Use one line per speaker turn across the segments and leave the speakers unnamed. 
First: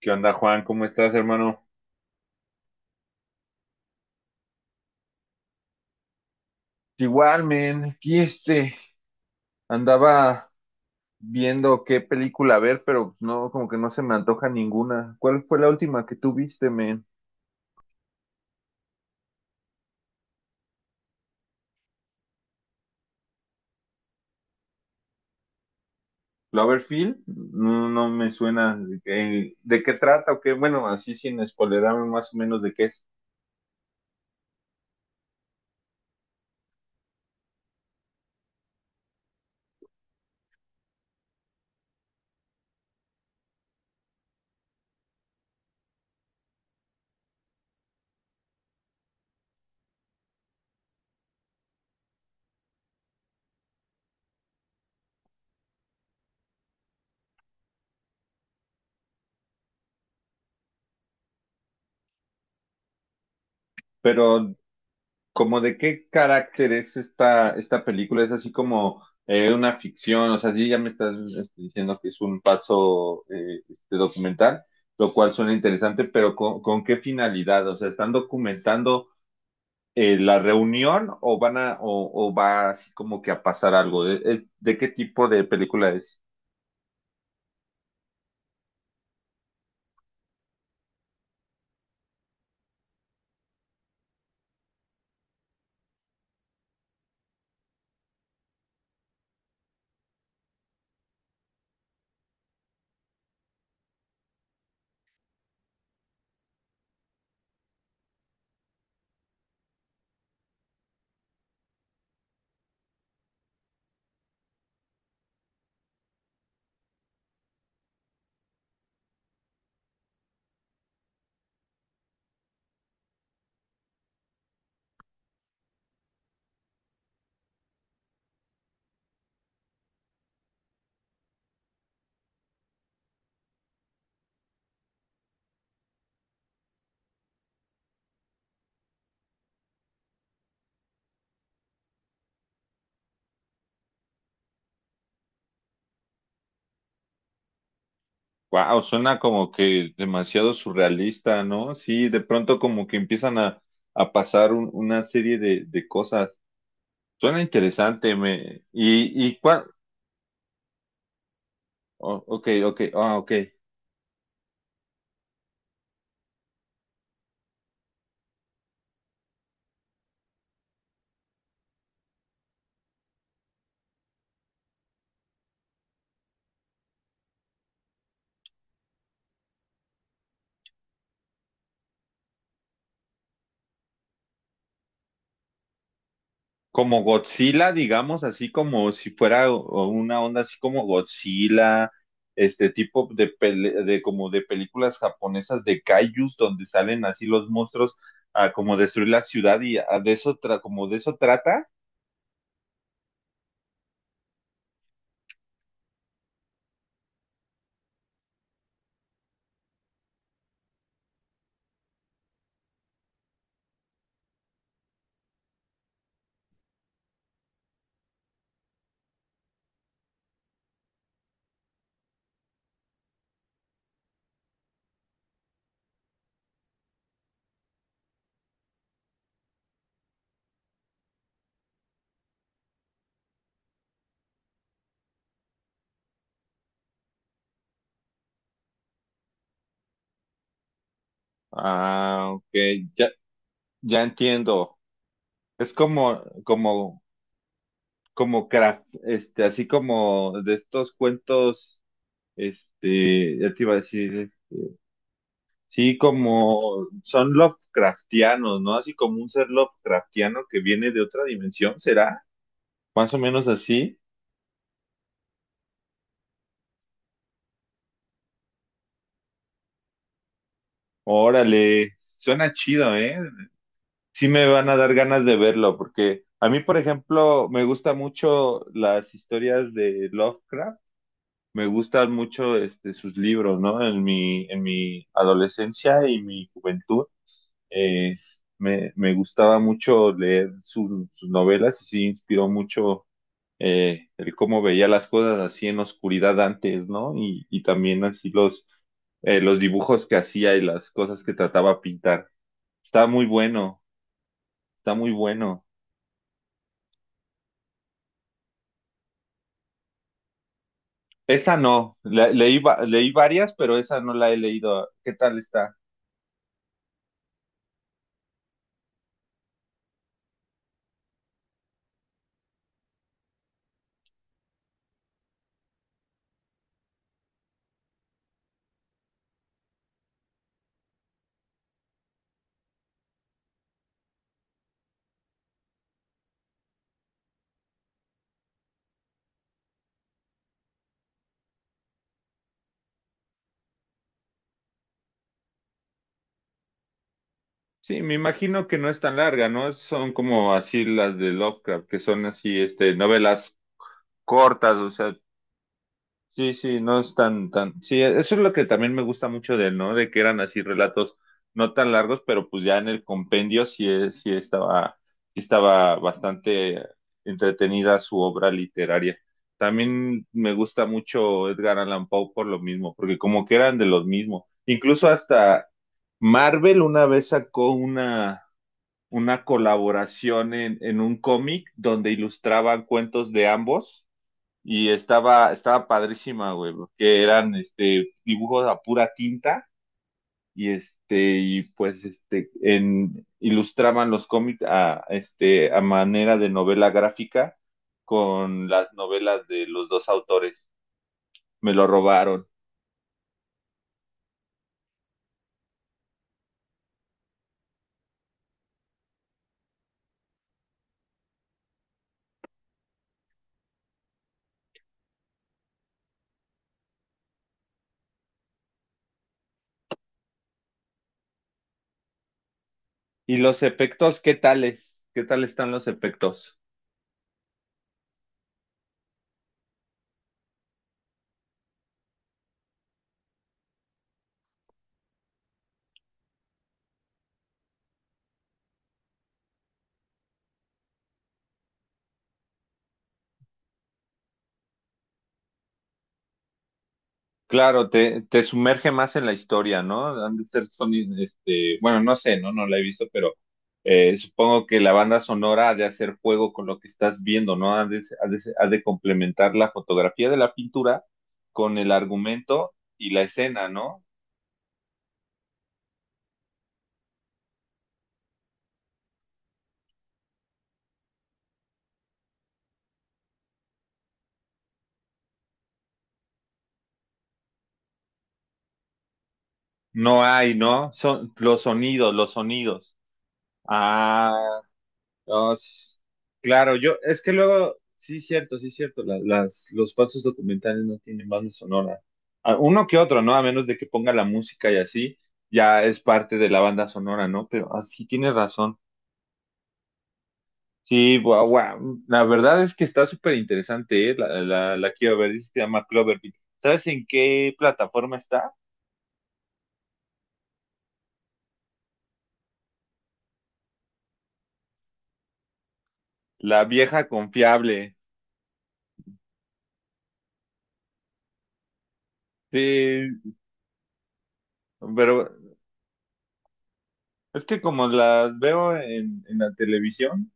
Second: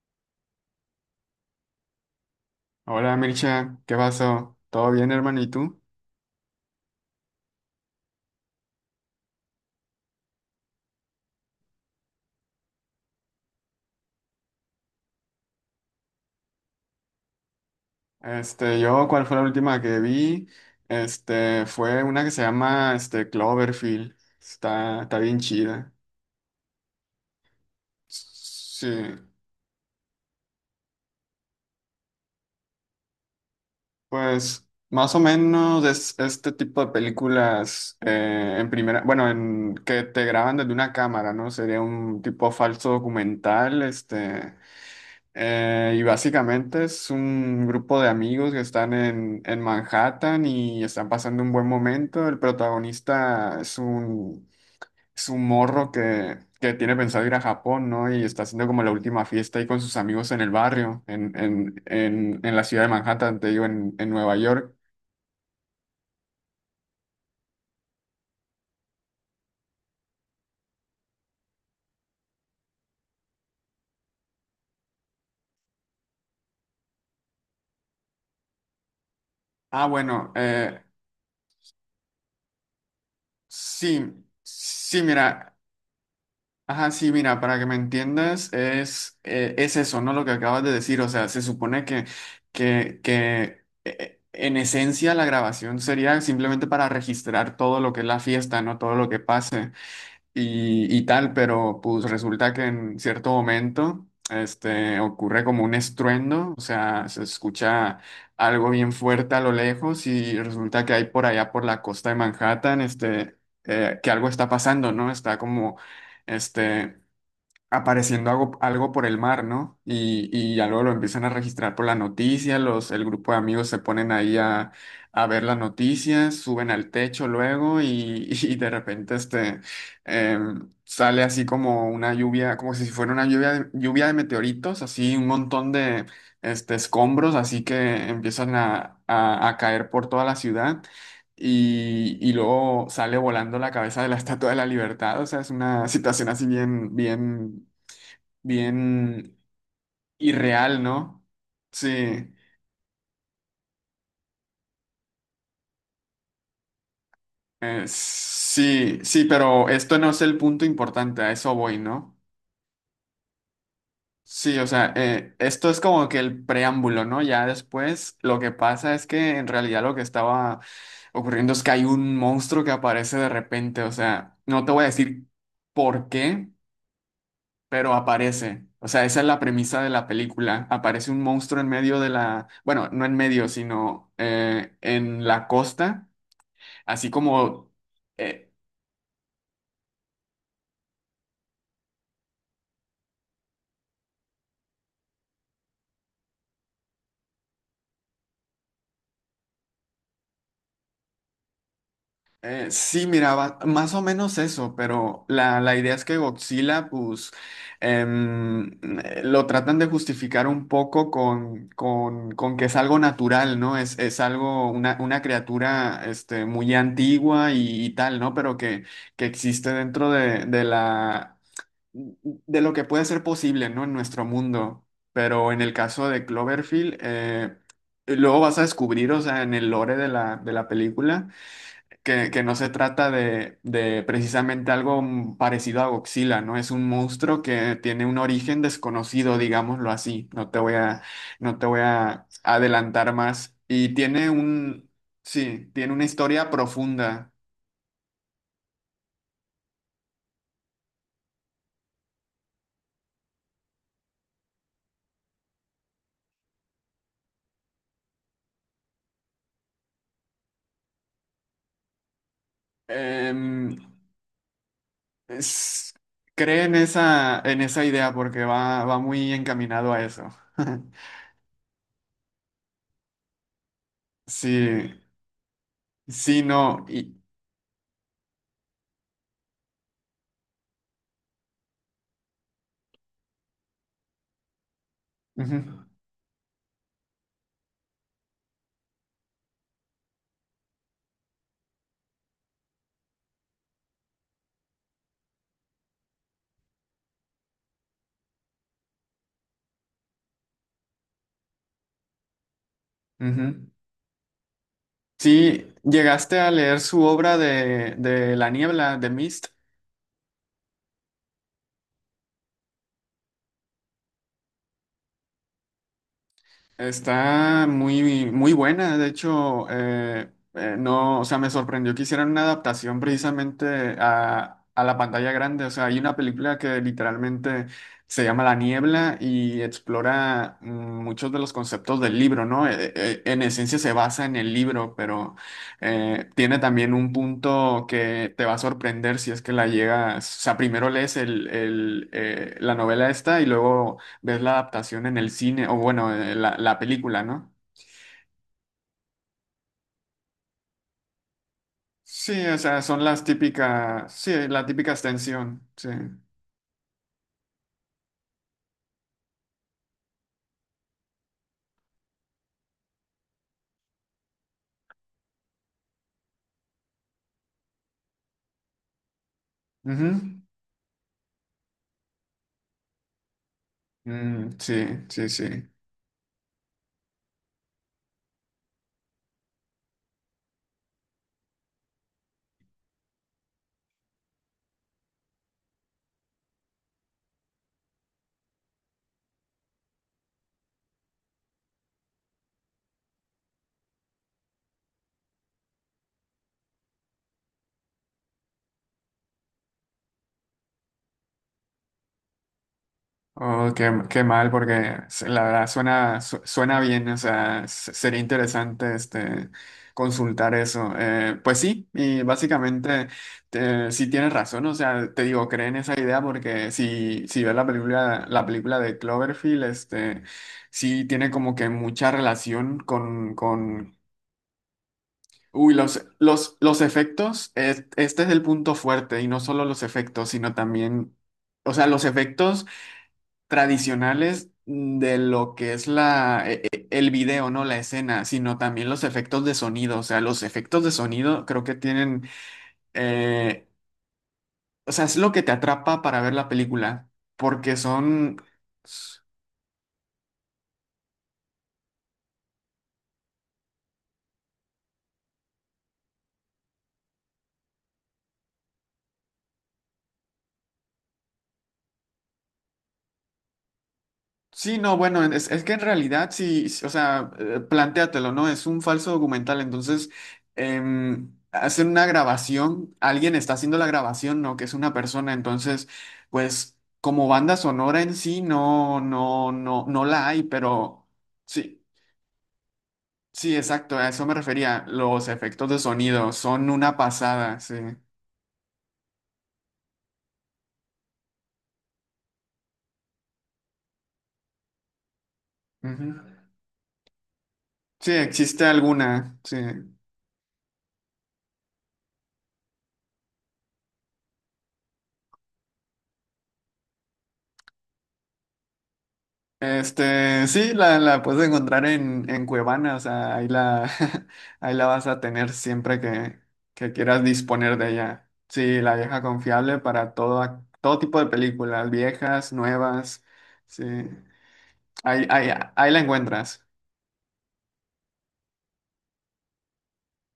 ¿Qué onda, Juan? ¿Cómo estás, hermano?
Hola Mircha, ¿qué pasó? ¿Todo bien, hermano? ¿Y tú?
Igual, men, aquí andaba viendo qué película ver, pero no, como que no se me antoja ninguna. ¿Cuál fue la última que tú viste, men?
Yo, ¿cuál fue la última que vi? Fue una que se llama, Cloverfield. Está bien chida.
¿Cloverfield? No, no me suena.
Sí,
¿De qué trata o qué? Bueno, así sin spoilerarme más o menos de qué es.
pues, más o menos es este tipo de películas en primera, bueno, en que te graban desde una cámara, ¿no? Sería un tipo falso documental, Y básicamente es un grupo de amigos que están en Manhattan y están pasando un buen momento. El protagonista es es un morro que tiene pensado ir a Japón, ¿no? Y está haciendo como la última fiesta ahí con sus amigos en el barrio, en la ciudad de Manhattan, te digo, en Nueva
Pero
York.
como de qué carácter es esta película, es así como una ficción, o sea, sí ya me estás diciendo que es un paso documental, lo cual suena interesante, pero ¿con qué finalidad? O sea, ¿están documentando
Ah, bueno,
la reunión o van a, o va así como que a pasar
sí,
algo? ¿De qué
sí,
tipo de
mira.
película es?
Ajá, sí, mira, para que me entiendas, es eso, ¿no? Lo que acabas de decir, o sea, se supone que en esencia la grabación sería simplemente para registrar todo lo que es la fiesta, ¿no? Todo lo que pase y tal, pero pues resulta que en cierto momento ocurre como un estruendo, o sea, se escucha algo bien fuerte a lo lejos y resulta que hay por allá por la costa de Manhattan, que algo está pasando, ¿no? Está como, este, apareciendo algo, algo por el mar, ¿no? Y ya luego lo empiezan a registrar por la noticia, el grupo de amigos se ponen ahí a ver las noticias, suben al techo luego y, y de repente sale así como una lluvia, como si fuera una lluvia lluvia de meteoritos, así un montón de escombros, así que empiezan a caer por toda la ciudad. Y luego sale volando la cabeza de la Estatua de la Libertad. O sea, es una situación así bien, bien
Wow, suena
bien
como que demasiado
irreal, ¿no?
surrealista, ¿no? Sí, de
Sí,
pronto como que empiezan a pasar una serie de cosas. Suena interesante, me...
sí, sí,
¿Y cuál?
pero esto no es el punto importante, a eso voy, ¿no?
Oh, ok, ok, ah, ok.
Sí, o sea, esto es como que el preámbulo, ¿no? Ya después lo que pasa es que en realidad lo que estaba ocurriendo es que hay un monstruo que aparece de repente, o sea, no te voy a decir por qué, pero aparece. O sea, esa es la premisa de la película. Aparece un monstruo en medio de la, bueno, no en medio, sino en la costa.
Como
Así como,
Godzilla, digamos, así
eh,
como si fuera o una onda así como Godzilla, este tipo de, de como de películas japonesas de kaijus donde salen así los monstruos a como destruir la ciudad y como de eso trata.
sí, miraba más o menos eso, pero la idea es que Godzilla, pues, em, lo tratan de justificar un poco con que es algo natural, ¿no? Es algo, una criatura, muy antigua y tal, ¿no? Pero que existe dentro de la... de lo que puede ser posible, ¿no? En nuestro mundo. Pero en el caso de Cloverfield, luego vas a descubrir, o sea, en el lore de la película, que no se trata de precisamente algo parecido a Godzilla, ¿no? Es un monstruo que tiene un origen desconocido, digámoslo así. No te voy a
Ah, ok, ya,
adelantar más. Y
ya
tiene
entiendo.
un, sí,
Es
tiene una historia profunda.
como craft, así como de estos cuentos. Ya te iba a decir, sí, como son Lovecraftianos, ¿no? Así como un ser Lovecraftiano que viene de otra dimensión, ¿será? Más o menos
Em,
así.
Es- cree en esa idea porque va, va muy encaminado a eso.
Órale, suena chido, ¿eh? Sí me van a
Sí,
dar ganas de verlo, porque
sí,
a mí, por
no. Y,
ejemplo, me gustan mucho las historias de Lovecraft, me gustan mucho sus libros, ¿no? En mi
ujú,
adolescencia y mi juventud. eh, me gustaba mucho leer sus novelas y sí inspiró mucho el cómo veía las cosas así en oscuridad antes, ¿no? Y también así los dibujos que hacía y las cosas que trataba de pintar. Está muy
ujú.
bueno, está muy bueno.
Sí, ¿llegaste a leer su obra de La niebla, de Mist?
Esa no, leí, leí varias, pero esa no la he leído. ¿Qué tal está?
Está muy, muy buena, de hecho, no, o sea, me sorprendió que hicieran una adaptación precisamente a la pantalla grande, o sea, hay una película que literalmente se llama La Niebla y explora muchos de los conceptos del libro, ¿no? En esencia se basa en el libro, pero tiene también un punto que te va a sorprender si es que la llegas, o sea, primero lees la novela esta y luego ves la adaptación en el cine, o bueno, la, la película, ¿no?
Sí, me imagino que no es tan larga, ¿no? Son como así las de Lovecraft, que son
Sí, o
así,
sea, son las
novelas
típicas, sí, la
cortas, o
típica
sea,
extensión, sí.
sí, no es tan, tan. Sí, eso es lo que también me gusta mucho de él, ¿no? De que eran así relatos no tan largos, pero pues ya en el compendio sí, sí estaba bastante entretenida su obra literaria. También
Ujú.
me gusta mucho Edgar Allan Poe por lo mismo, porque como que eran de los mismos.
Sí,
Incluso
sí, sí.
hasta Marvel una vez una colaboración en un cómic donde ilustraban cuentos de ambos y estaba padrísima, güey, porque eran dibujos a pura tinta y ilustraban los cómics a a manera de novela gráfica con las novelas de los dos autores. Me lo robaron.
Oh, qué, qué mal, porque s- la verdad suena, su- suena bien, o sea, s- sería interesante consultar eso. Pues sí, y básicamente sí tienes razón, o sea, te digo, creen esa idea porque si, si ves la película de Cloverfield, sí tiene como que mucha relación
¿Y los
con...
efectos, qué tales? ¿Qué tal están
Uy,
los efectos?
los efectos, es- este es el punto fuerte, y no solo los efectos, sino también, o sea, los efectos tradicionales de lo que es la, e- e- el video, ¿no? La escena, sino también los efectos de sonido. O sea, los efectos de sonido creo que tienen, eh, o sea, es lo que te atrapa para ver la película, porque
Claro,
son...
te sumerge más en la historia, ¿no? Han de ser bueno, no sé, ¿no? No la he visto, pero supongo que la banda sonora ha de hacer juego con lo que estás viendo, ¿no? Ha de complementar la fotografía de la pintura con el argumento y la escena, ¿no?
Sí, no, bueno, es que en realidad sí, sí, o sea, plantéatelo, ¿no? Es un falso documental, entonces hacen una grabación, alguien está haciendo la grabación, ¿no? Que es una persona, entonces, pues como banda sonora en sí, no
No
la hay,
hay, ¿no?
pero
Son los
sí,
sonidos, los sonidos.
sí, exacto, a eso
Ah,
me refería, los
No,
efectos de
s-
sonido son
claro, yo,
una
es que
pasada, sí.
luego, sí, cierto, los falsos documentales no tienen banda sonora. Ah, uno que otro, ¿no? A menos de que ponga la música y así, ya es
Ujú.
parte de la banda sonora, ¿no? Pero así
Sí,
tiene
existe
razón.
alguna, sí.
Sí, guau, guau. La verdad es que está súper interesante, ¿eh? La quiero ver, dice que se llama Cloverfield. ¿Sabes en qué plataforma está?
Sí, la puedes encontrar en Cuevana, o sea, ahí la, ahí la vas a tener siempre
La
que
vieja
quieras disponer
confiable.
de ella. Sí, la vieja confiable para todo, ac- todo tipo de películas, viejas, nuevas,
Sí,
sí, ahí,
pero
ahí, ahí la encuentras.
es que como las veo en la televisión,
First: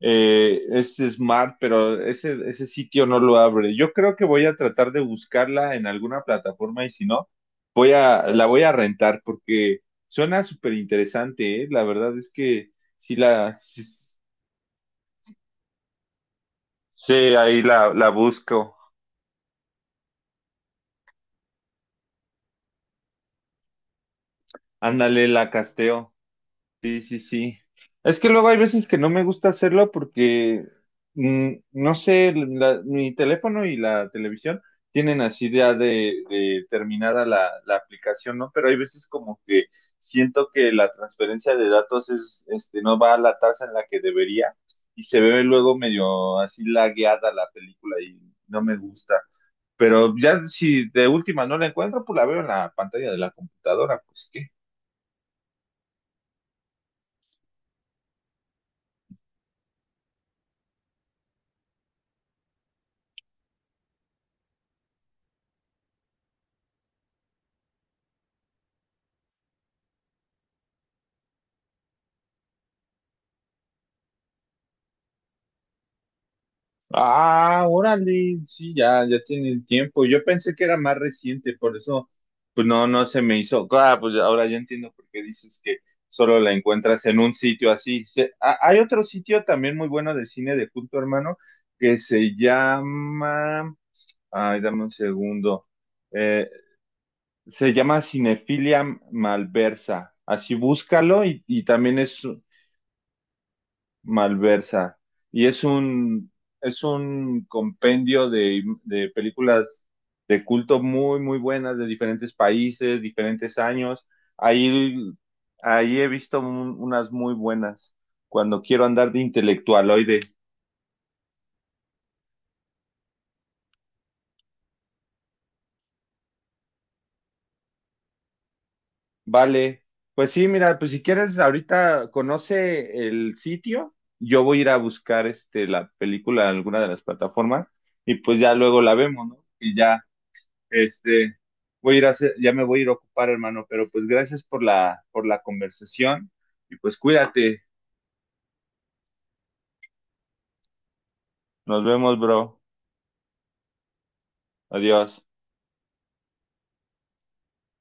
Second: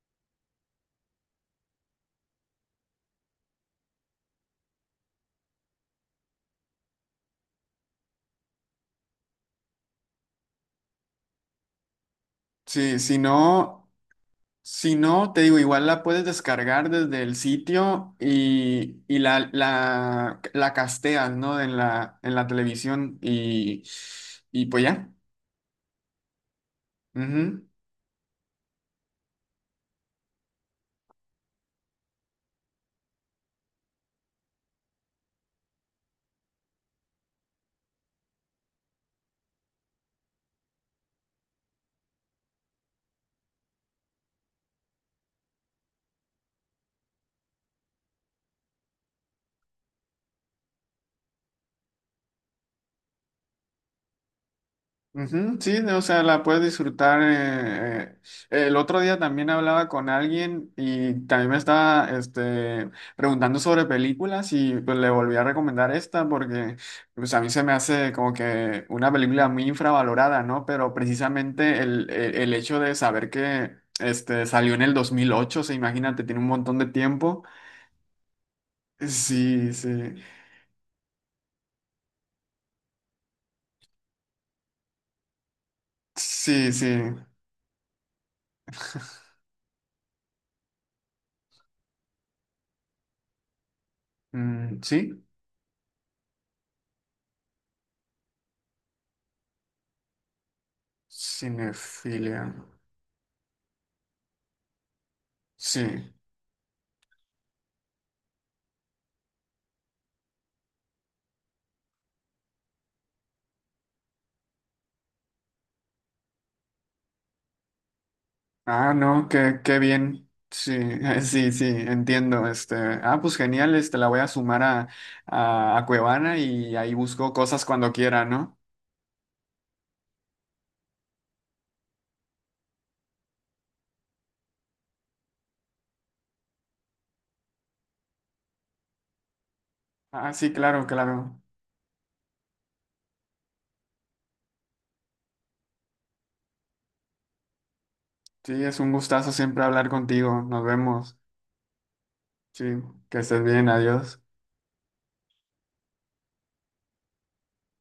es Smart, pero ese sitio no lo abre. Yo creo que voy a tratar de buscarla en alguna plataforma y si no, la voy a rentar porque suena súper interesante, ¿eh? La verdad es que
Sí,
sí
si
la, sí,
no, si no, te digo, igual la puedes descargar
sí,
desde el
la
sitio
busco.
y la, la casteas, ¿no? En la televisión y pues ya.
Ándale, la casteo. Sí, sí, sí.
Ujú.
Es que luego hay veces que no me gusta hacerlo porque, mm, no sé, mi teléfono y la televisión tienen así ya de terminada la aplicación, ¿no? Pero hay veces como que siento que la transferencia de datos es, no va a la tasa en la que debería y se ve luego medio así lagueada la película y no me gusta. Pero ya si de última no la encuentro, pues la veo en la pantalla de la computadora, pues qué.
Ujú, sí, o sea, la puedes disfrutar. El otro día también hablaba con alguien y también me estaba preguntando sobre películas y pues le volví a recomendar esta porque pues a mí se me hace como que una película muy infravalorada, ¿no? Pero precisamente el hecho de saber que salió en el 2008, o sea, imagínate, tiene un montón de tiempo.
Ah, órale, sí, ya, ya tienen
Sí,
tiempo.
sí,
Yo pensé que era más reciente, por eso, pues no, no se me hizo. Claro, pues ahora ya entiendo por qué dices que solo la
sí, sí.
encuentras en un sitio así. Hay otro sitio también muy bueno de cine de culto, hermano, que se llama, ay, dame un
Sí,
segundo. Eh, Se llama Cinefilia Malversa. Así búscalo y también es,
cinefilia.
Malversa. Y es
Sí.
un, es un compendio de películas de culto muy, muy buenas de diferentes países, diferentes años. Ahí, ahí he visto unas muy buenas cuando quiero
Ah,
andar de
no, qué, qué
intelectualoide.
bien. Sí, sí, sí, entiendo. Ah, pues genial, la voy a sumar a Cuevana y ahí busco cosas cuando quiera, ¿no?
Vale, pues sí, mira, pues si quieres ahorita conoce el sitio, yo voy a ir a buscar la película en alguna de las plataformas y pues ya luego la vemos, ¿no? Y ya.
Ah, sí, claro,
Este,
claro.
Voy a ir a hacer, ya me voy a ir a ocupar, hermano, pero pues gracias por la conversación y pues cuídate.
Sí, es un gustazo siempre hablar contigo. Nos vemos.
Nos vemos, bro.
Sí, que estés bien, adiós.
Adiós.